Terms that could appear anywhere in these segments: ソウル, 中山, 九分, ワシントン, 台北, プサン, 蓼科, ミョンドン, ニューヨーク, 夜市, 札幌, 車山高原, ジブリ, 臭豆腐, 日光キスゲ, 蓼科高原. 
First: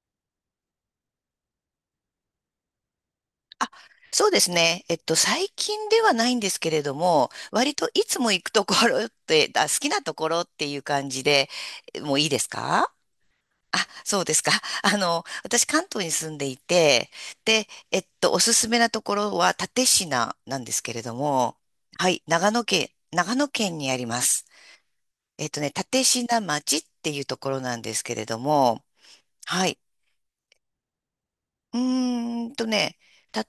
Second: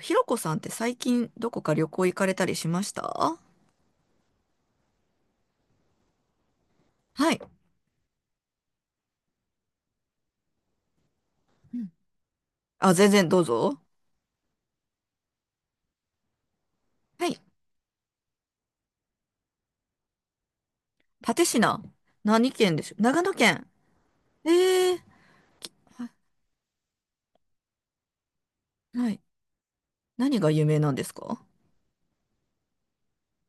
ひろこさんって最近どこか旅行行かれたりしました？そうですね。最近ではないんですけれども、はい。割といつも行くところって、好きなところっていう感じで、うん。もういいですか？あ、全然どうあ、ぞ。そうですか。私、関東に住んでいて、はい。で、おすすめなところは蓼科なんですけれども、蓼科。はい、何県でしょ？長野長野県。県にあります。ええー。えっとね、蓼科町っていうところなんですけれども、はい。はい。何が有名なんですか？うーんとね、蓼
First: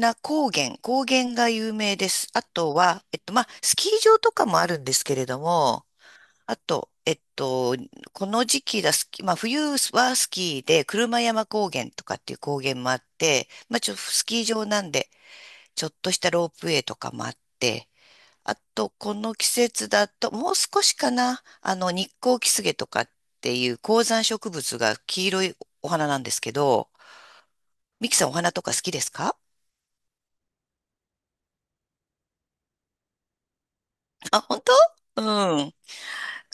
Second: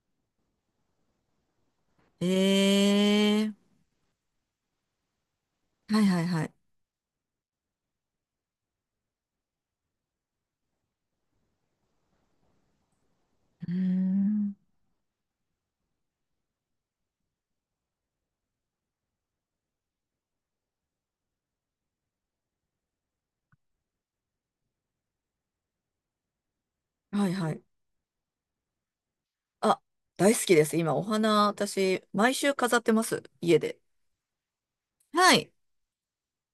科高原、高原が有名でえす。あとは、まあ、えスキー場とかもあるんですけれども、ー。はいはいはい。あと、この時期だ、スキまあ、冬はスキーで、車山高原とかっていう高原もあって、うーまあ、スキーん。場なんで、ちょっとしたロープウェイとかもあって、あと、この季節だと、もう少しかな、日光キスゲとかっていう高山植物が黄色いお花なんですけど、はいはい。ミキさんお花とか好きですか？あ、大好きです。今お花、私、毎週飾ってます。家で。あ、本当？うはい。ん。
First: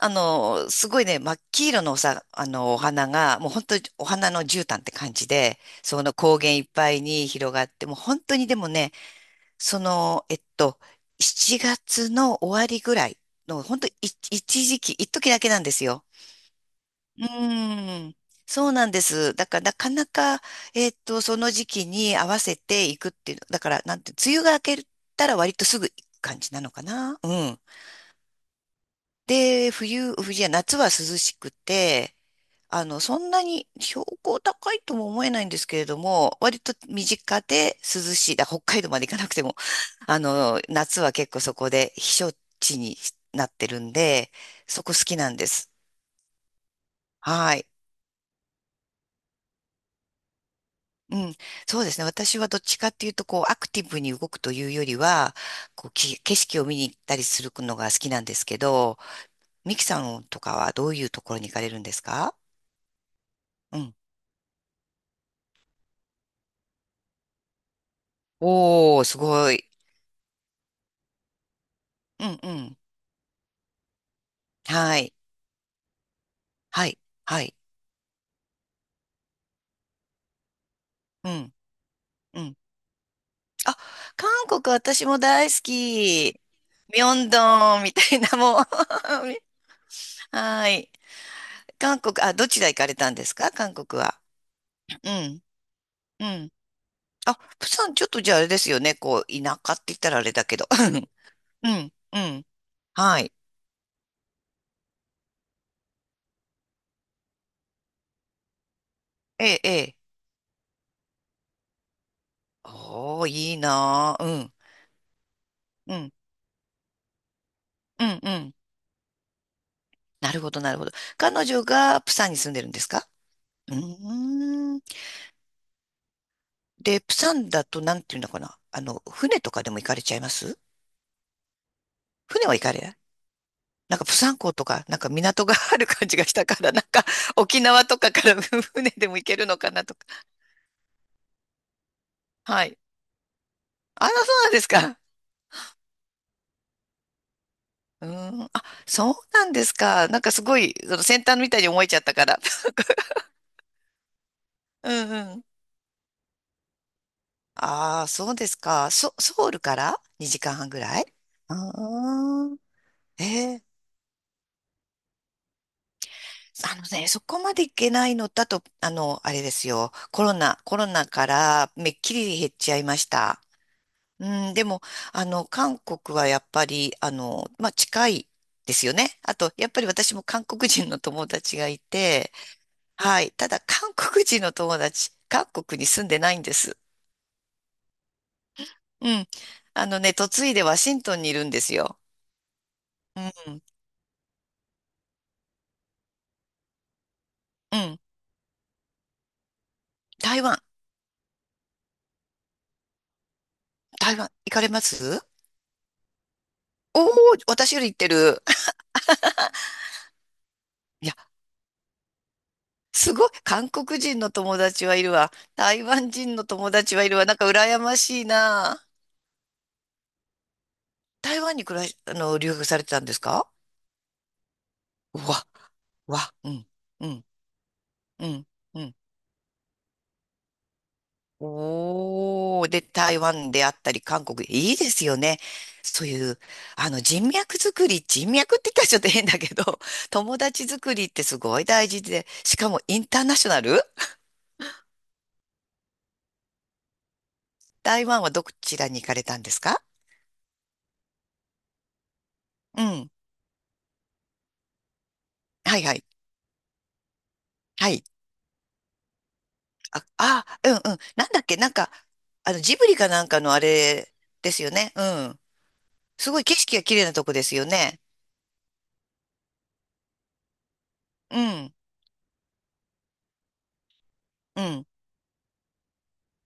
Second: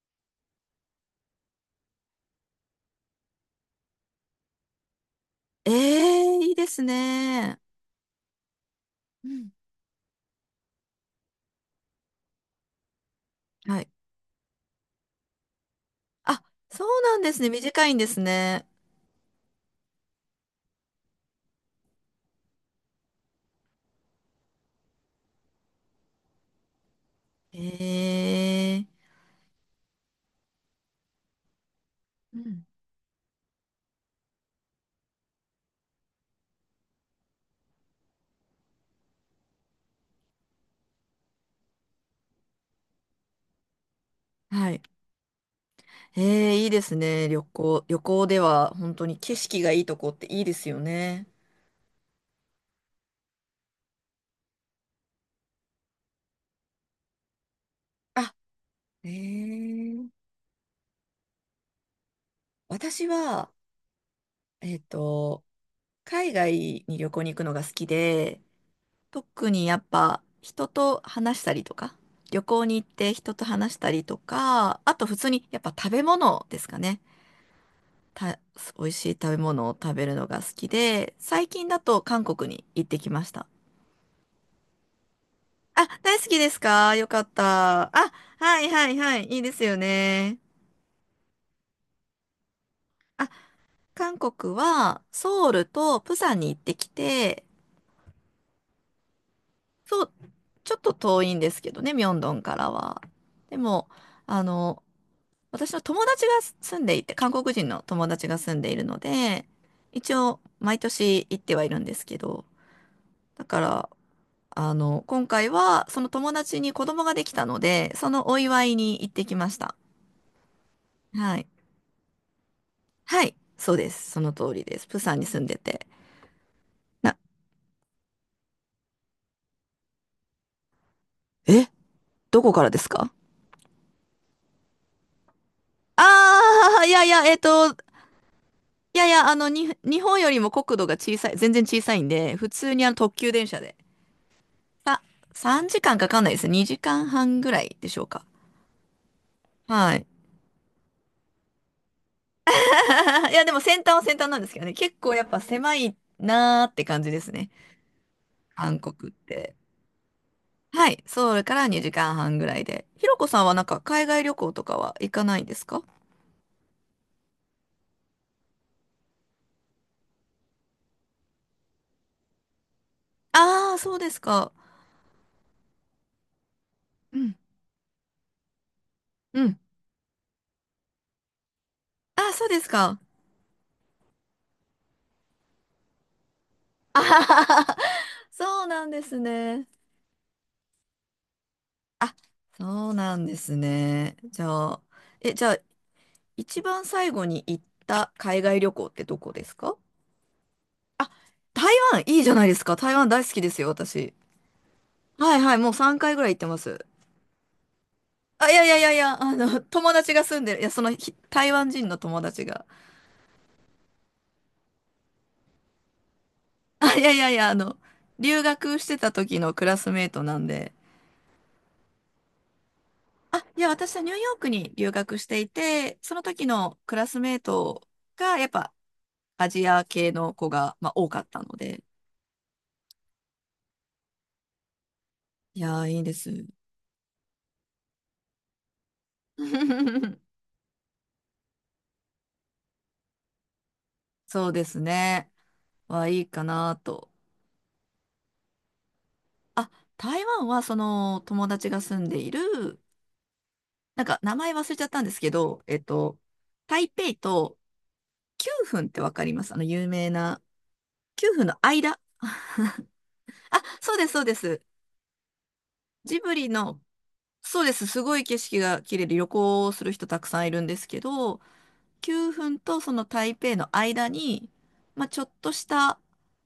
すごいね、真っ黄色のおさ、あの、お花が、もう本当にお花の絨毯って感じで、えそのえ高ー、い原いいっですぱいに広ね。がって、もう本当にでもね、うん。その、えっと、7月の終わりぐらいの、本は当い。い一時だけなんですよ。あ、そうなうんですね。短いんでーん。すそね。うなんです。だから、なかなか、その時期に合わせていくっていう、だから、なんて、梅雨が明けたら割とすぐ行く感じなのかな。うん。ええ。で、冬、冬じゃ、夏は涼しくて、うん。そんなに標高高いとも思えないんですけれども、割と身近で涼しい。北海道まで行かなくても、夏は結構そこで避暑地になってるんで、はい。そこ好きなんです。えー、いいですね。旅はい。行。旅行では本当に景色がいいとこっていいですようね。ん。そうですね。私はどっちかっていうと、こう、アクティブに動くというよりは、こう、景色を見に行ったりするのが好きなんあ、ですけど、えミキさー、んとかはどういうところに行かれるんですか？私は、うん。えっと、海外に旅行に行くのが好きで、おー、す特ごい。にやっぱ人と話したりとか、うん旅う行ん。に行って人と話したりとか、あはとい。普通にやっぱ食べ物ですかはい。ね。はい。た、美味しい食べ物を食べるのが好きで、う最ん。近だと韓う国ん。に行ってきました。あ、韓国私も大好あ、大好きき。ですか？ミよョかっンドンた。みたあ、いなもはう いはいはい。いいですよ ね。はい。韓国、あ、どちら行かれたんであ、すか、韓国韓は。国はうん。ソウルとプうサンにん。行ってきあ、て、プサンちょっとじゃああれですよね。こう、田舎って言っそたう、らあれだけど。ちょっと遠いんです うけどね、ん。ミョンうドンん。からは。はい。でも、あの、私の友達が住んでいて、韓国人の友達が住んでいるので、ええ。一応毎年行ってはいるんですけど、おー、だいいから、なあ。うん。あの、今回はうそのん。友達に子供ができたので、うそん。のうおん。祝いに行ってきました。なるほど、なるほど。は彼い。女がプサンに住んでるんですか？はい、うそうです。その通りーでん。す。プサンに住んでて。で、プな、サンだとなんていうのかな。あの、船とかでも行かれちゃいます？え、ど船こは行からかでれすない？か？なんかプサン港とか、なんか港があるあ感じがしたから、なんあー、いやかいや、沖い縄とかから 船でやいも行や、あけるの、のかなと日か。本よりも国土が小さい、全然小さいんで、普は通い。にあの特急電車で。あら、そうなんですか。さ、3時間かんかかんないですね。2時間半ぐらいでしょううか。ーん。あ、そうなんですはい。か。なんかすごい、その先端みたいに思えちゃったから。いや、でも先端は先端なんですけどね、う結ん構やっうぱん。狭いなーって感じですね。ああ、そうです韓か。国っソウて。ルから2時間半ぐはらい、い？ソウルからあ2時間半ぐあらいで。ひろー、こさんはえなー、んか海外旅行とかは行かないんですか？あのね、そこまでいけないのだと、あの、あれですよ。コロナからめっきり減っちゃいました。ああー、そうですうか。ん、でも、韓国はやっぱり、うん。まあ、近いですよね。あうと、ん。やっぱり私も韓国人の友達がいて、あ、そうですか。はい。ただ、韓国人の友達、韓国に住んでないんです。あはははそうなんでうすん。ね。あのね、嫁いでワシントンにいるんですよ。あ、そうなうんですん、ね。じゃあ、え、じゃあ、一番最後に行っうん。た海外旅行ってどこですか？台湾、台湾、いいじゃないですか。台湾大好きですよ、私。台湾、行かれます？はいはい、もう3回ぐらい行ってます。お、おー、私より行ってる。あ、いやいやいやいや、あの、友達が住んでる、いや、その、ひ 台湾人の友達が。すごい、韓国人の友達はいるわ、台湾人の友あ、達いはいやるいわ。やいなんかや、あの、羨ましい留学な。してた時のクラスメートなんで、台湾に暮らし、あの、留学されてたんですあ、か？いや、私はニューヨークに留学うしてわ、いて、そのわ、時うん、のクうラスん、メートうが、やん、っぱうん。アジア系の子が、まあ、多かったので、おー、で、台湾であったり、韓国、いいですよね。いやー、いいそうでいう、す。人脈作り、人脈って言ったらちょっと変だけど、友 達作りってすごい大事で、しかもインターナショナル。そうですね。は、いいかなと。台湾はどちらに行かれたんですあ、か？台湾は、その、友達が住んでいる、うん、なんか、名前忘れちゃったんですけど、はいはい、台北とはい。9分ってわかります？あの、有あ、名な、あ、うんうん。なん9だっ分のけ、なんか、間。ジブリかなんかのああ、そうでれす、そうでです。すよね。うん。ジすブごいリ景色のが綺麗なとこですそようです。ね。すごい景色が綺麗で旅行をする人たくさんいるんですけうど、ん、9分とその台北の間に、うん、まあ、ちょっとした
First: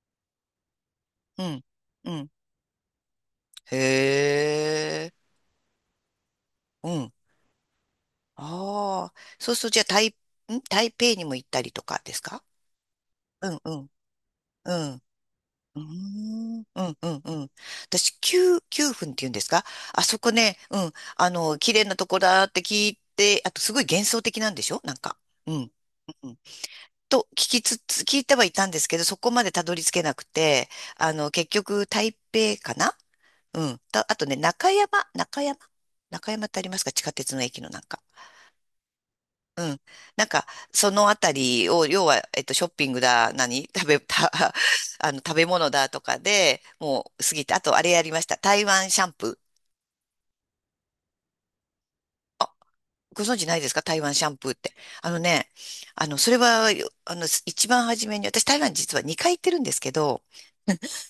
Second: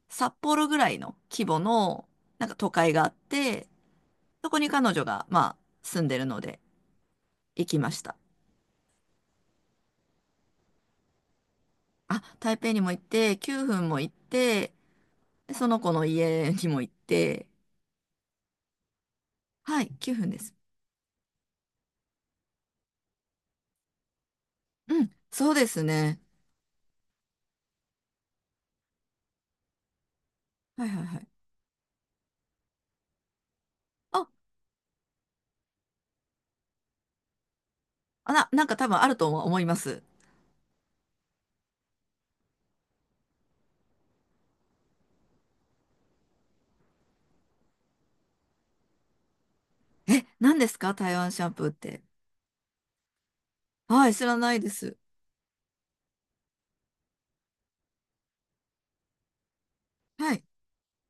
札幌ぐらいのう規模ん、のうん。なんか都会があって、へそこに彼女え、がまあ住んでるのでうん。行きました。ああ、そうすると、じゃあ、台北にも行ったりとかですあ、か？台北にも行って、うん9う分ん、も行って、うん。でそうのー子の家ん、にうも行っん、うん、うて、ん。私、九分っていうんですか？はい、あ9そ分こです。ね、うん。綺麗なとこだって聞いて、あと、すごい幻想的なんでしょ、なんうん、か。そううでん。すね。と聞きつつ、聞いてはいたんですけど、そこまでたどり着けなくて、はいはいあはい。の、結局、台北かな。うん。たあとあ、ね、中山中山ってありますか、地下鉄の駅のなんか。なんか多分あると思いうまん。す。なんか、そのあたりを、要は、ショッピングだ、何食べ、食べ物だとかで、もう過ぎて、あと、あれやりました。台湾シャンプー。え、何ですか台湾シャンプーって。ご存知ないですか、台は湾い、シ知ャンらプーなっいでて。す。あのね、あの、それは、よあの、一番初めに、私台湾実は2回行ってるんですけど、はい。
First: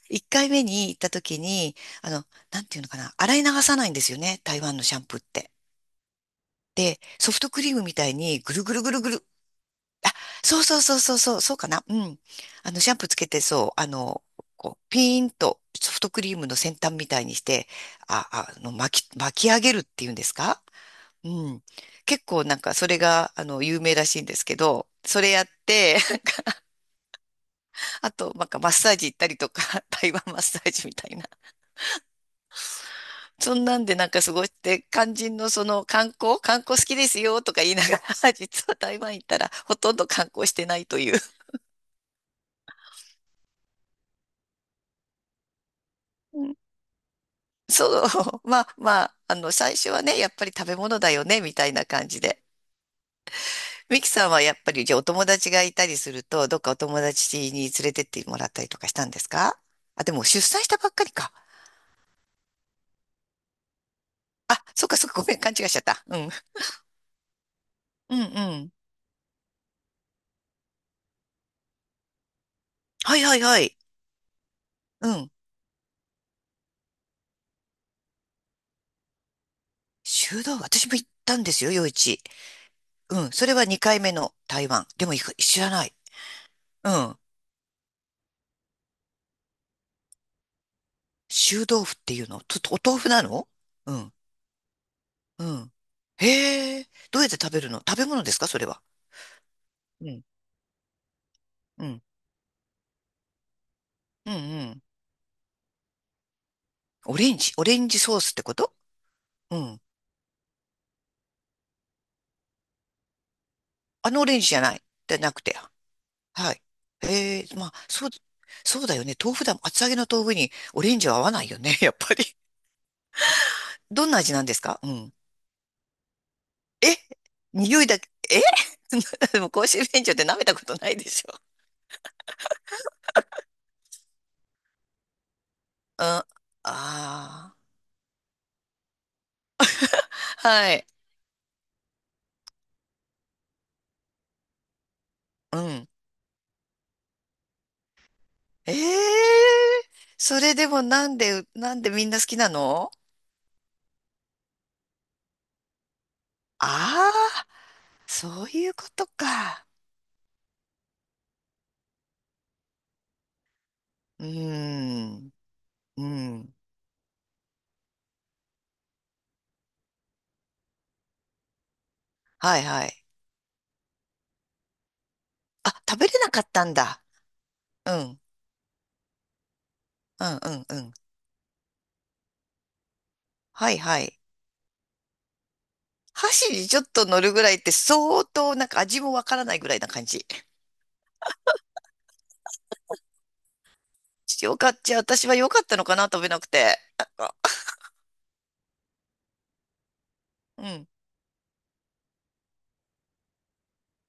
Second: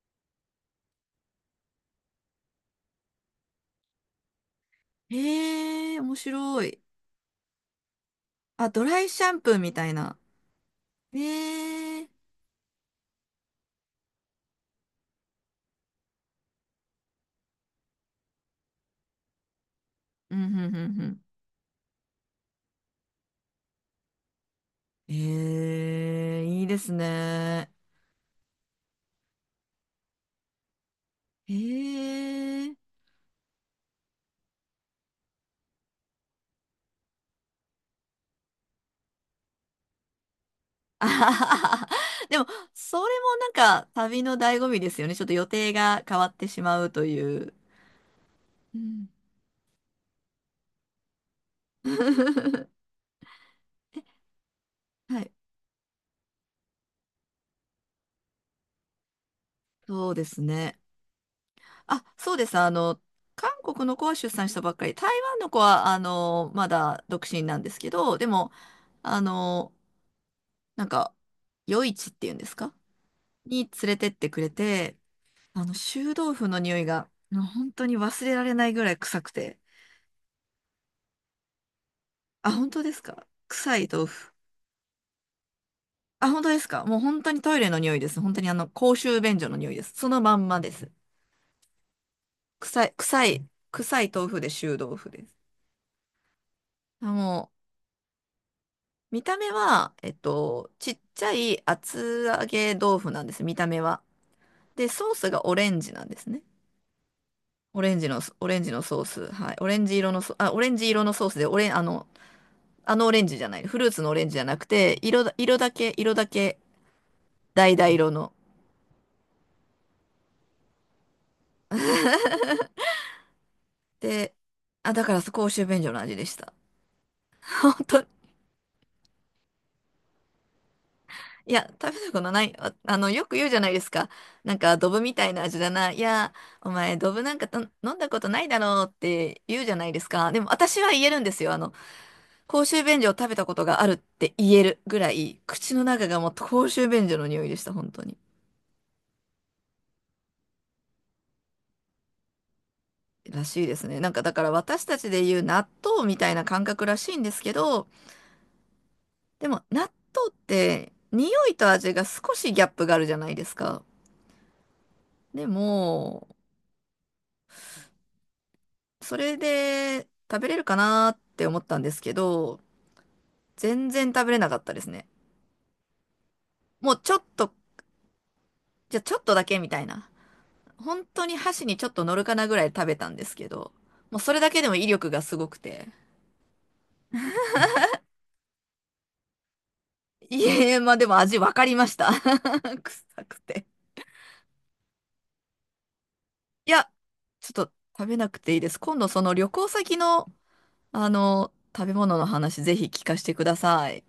一回目に行った時に、あの、なんていうのかな、洗い流さないんですよね、台湾のシャンプーって。へえ、面白い。で、ソフトクリームみたいにぐるあ、ぐるドぐるラぐイシる。ャンプーみたいな。そうそうそうそうそう、そうかな。うへえ。ん。シャンプーつけて、そう、こう、ピーンとソフトクリームの先端みたいにして、あ、巻き上げるっていうんですうん、うか？ん、うん、うん。うん。結構なんかそれが、有名らしいんですけど、それやって、へえ、いいですね。あと、なんかマッサージ行ったりとか、台湾マッサージみたいな。へえ。そんなんでなんか過ごして、肝心のその観光好きですよとか言いながら、実は台湾行ったらほとんど観光してないとあいう。はははでも、それもなんか旅の醍醐味ですよね。ちょっと予定が変わっうてん。しまうという。そう、まあうまん。 あ、最初はね、やっぱり食べ物だよね、みたいな感じで。ミキさんはやっぱり、じゃあおは友い、達がいたりすると、どっかお友達に連れてってもらったりとかしたんですか？あ、そでうでも出す産したね。ばっかりか。あ、そうです。あの、韓国の子は出産したあ、ばっかそっり、かそ台っか、ごめ湾ん、の勘子違いしちゃっは、あた。うん。の、まだ独身なんですけうど、んうでも、ん。あの、なんか、夜市っていうんですか？はいはいはに連い。れてってくれて、うん。あの、臭豆腐の匂いが、もう本当に忘れられないぐらい臭くて。修道、私も行ったんですよ、夜市。あ、本当ですうか？ん。それは臭い2回豆目腐。の台湾。でもいく知らない。あ、本当ですか？うもうん。本当にトイレの匂いです。本当にあの、公衆便所の匂いです。そのまんまです。臭豆腐っていうのちょっとお臭い、豆腐な臭の？い、う臭いん。豆腐で臭豆腐です。うん。へえ。あどうやっても食う、べるの、食べ物ですかそれは。見た目は、うん。ちっちゃいうん。厚揚げ豆腐なんです、見た目は。うんうん。で、ソースがオレンジなんですね。オレンジオレオンレジンジソのースソ、ってオこレンと？ジのソース。はい。うオレん。ンジ色のソ、あ、オレンジ色のソースで、オレン、あの、あのオレンジじゃない。フルーツのあオのレオンジレじンゃジじなゃくない。て、じゃ色なだ、くて。色だけ、色だはけ、い。へえ。まあ、橙そう、色の。そうだよね。豆腐だもん。厚揚げの豆腐にオレンジは合わないよね。やっぱり。どんな味で、なんですか？うあ、だん。から公衆便所の味でした。え、 本匂いだ当け？え でも公衆便所って舐めたことないでし？いや、食べたことない。あ、あの、よく言うじゃないですか。なんか、ドブみたいな味だな。いあや、お前、ドブなんかあと飲んだことないだろうって言うじゃないですか。でー、も、は私い。は言えるんですよ。あの、公衆便所を食べたことがあるって言えるぐらい、う口のん。中がもう公衆便所の匂いでした、本当に。ええ、それでもなんで、なんでみんな好きなの？らしいですね。なんか、だから私たちで言う納豆みたいな感あ覚らしいんですあけど、ー、そういうことでも、か。納豆って、匂いと味が少しギャップがあるじゃないですか。うーん、でうも、ん。それで食べれるかなって思ったんですけはど、いはい。全然食べれなかったですね。あ、食べれなかったんもうだ。ちょっと、うん、じゃあちょっとだけみたいな。うん、うん、うん。本当に箸にちょっと乗るかなぐらい食べたんですけはど、いはもうい。それだけでも威力がすごくて。箸にちょっと乗るぐらいって相当なんか味もわからないぐらいな感じ。いえ、まあでも味わかりました。臭くて。よかった。じゃあ私は良かったのかな、食べなくいて。や、なんか、ちょっと食べなくていいです。今度その旅行先の、うん。あの、食べ物の話ぜひ聞かせてください。